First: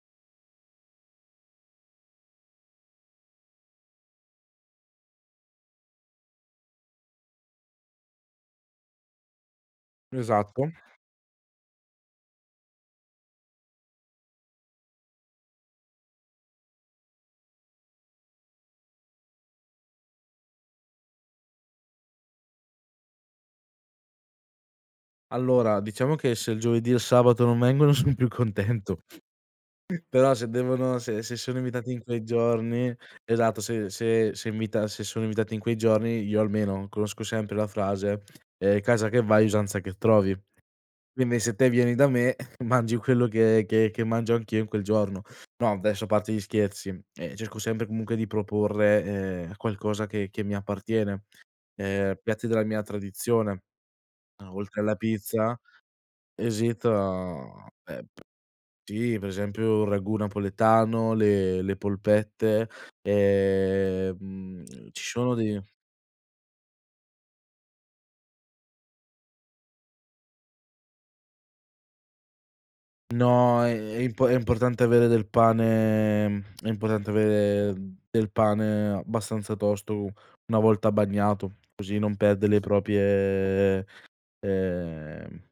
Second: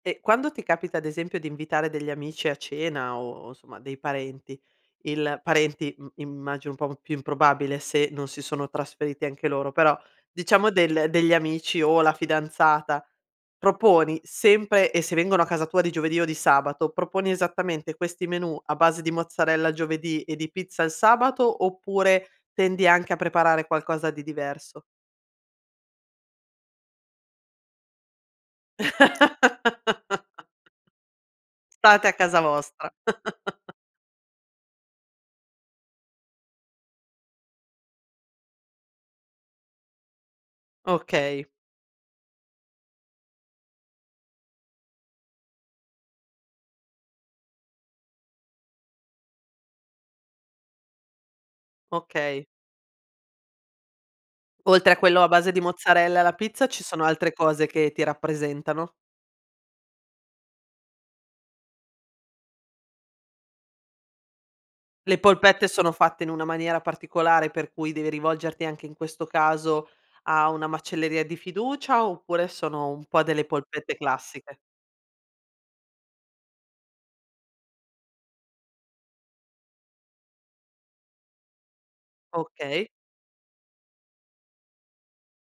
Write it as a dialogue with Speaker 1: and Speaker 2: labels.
Speaker 1: E quando ti capita ad esempio di invitare degli amici a cena o insomma dei parenti, il parenti im immagino un po' più improbabile se non si sono trasferiti anche loro, però
Speaker 2: Esatto.
Speaker 1: diciamo del degli amici o la fidanzata, proponi sempre e se vengono a casa tua di giovedì o di sabato, proponi esattamente questi menù a base di mozzarella giovedì e di pizza al sabato, oppure tendi anche a preparare qualcosa di diverso?
Speaker 2: Allora diciamo che se il giovedì e il sabato non vengono son più contento. Però se devono se se sono invitati in
Speaker 1: State a
Speaker 2: quei
Speaker 1: casa
Speaker 2: giorni
Speaker 1: vostra.
Speaker 2: esatto se se se invita se sono invitati in quei giorni io almeno conosco sempre la frase, ehm, "casa che vai usanza che trovi." Quindi
Speaker 1: Okay.
Speaker 2: se te vieni, eh, da me mangi quello che che che mangio anch'io in quel giorno. No adesso a parte gli scherzi, ehm, cerco sempre comunque di proporre, ehm, qualcosa che che mi appartiene, ehm, piatti
Speaker 1: Okay.
Speaker 2: della mia tradizione. No oltre
Speaker 1: Oltre
Speaker 2: alla
Speaker 1: a quello a base
Speaker 2: pizza,
Speaker 1: di mozzarella e alla pizza ci sono altre cose
Speaker 2: esita
Speaker 1: che ti
Speaker 2: ehm, p
Speaker 1: rappresentano?
Speaker 2: sì per esempio il ragù napoletano, le le polpette, ehm, mhmm, ci
Speaker 1: Le
Speaker 2: sono dei
Speaker 1: polpette sono fatte in una maniera particolare per cui devi rivolgerti anche in questo caso a una macelleria di fiducia, oppure sono un po' delle
Speaker 2: No, ehm,
Speaker 1: polpette
Speaker 2: è imp è
Speaker 1: classiche?
Speaker 2: importante avere del pane è importante avere del pane abbastanza tosto u una volta bagnato così non perde le
Speaker 1: Okay.
Speaker 2: proprie, ehm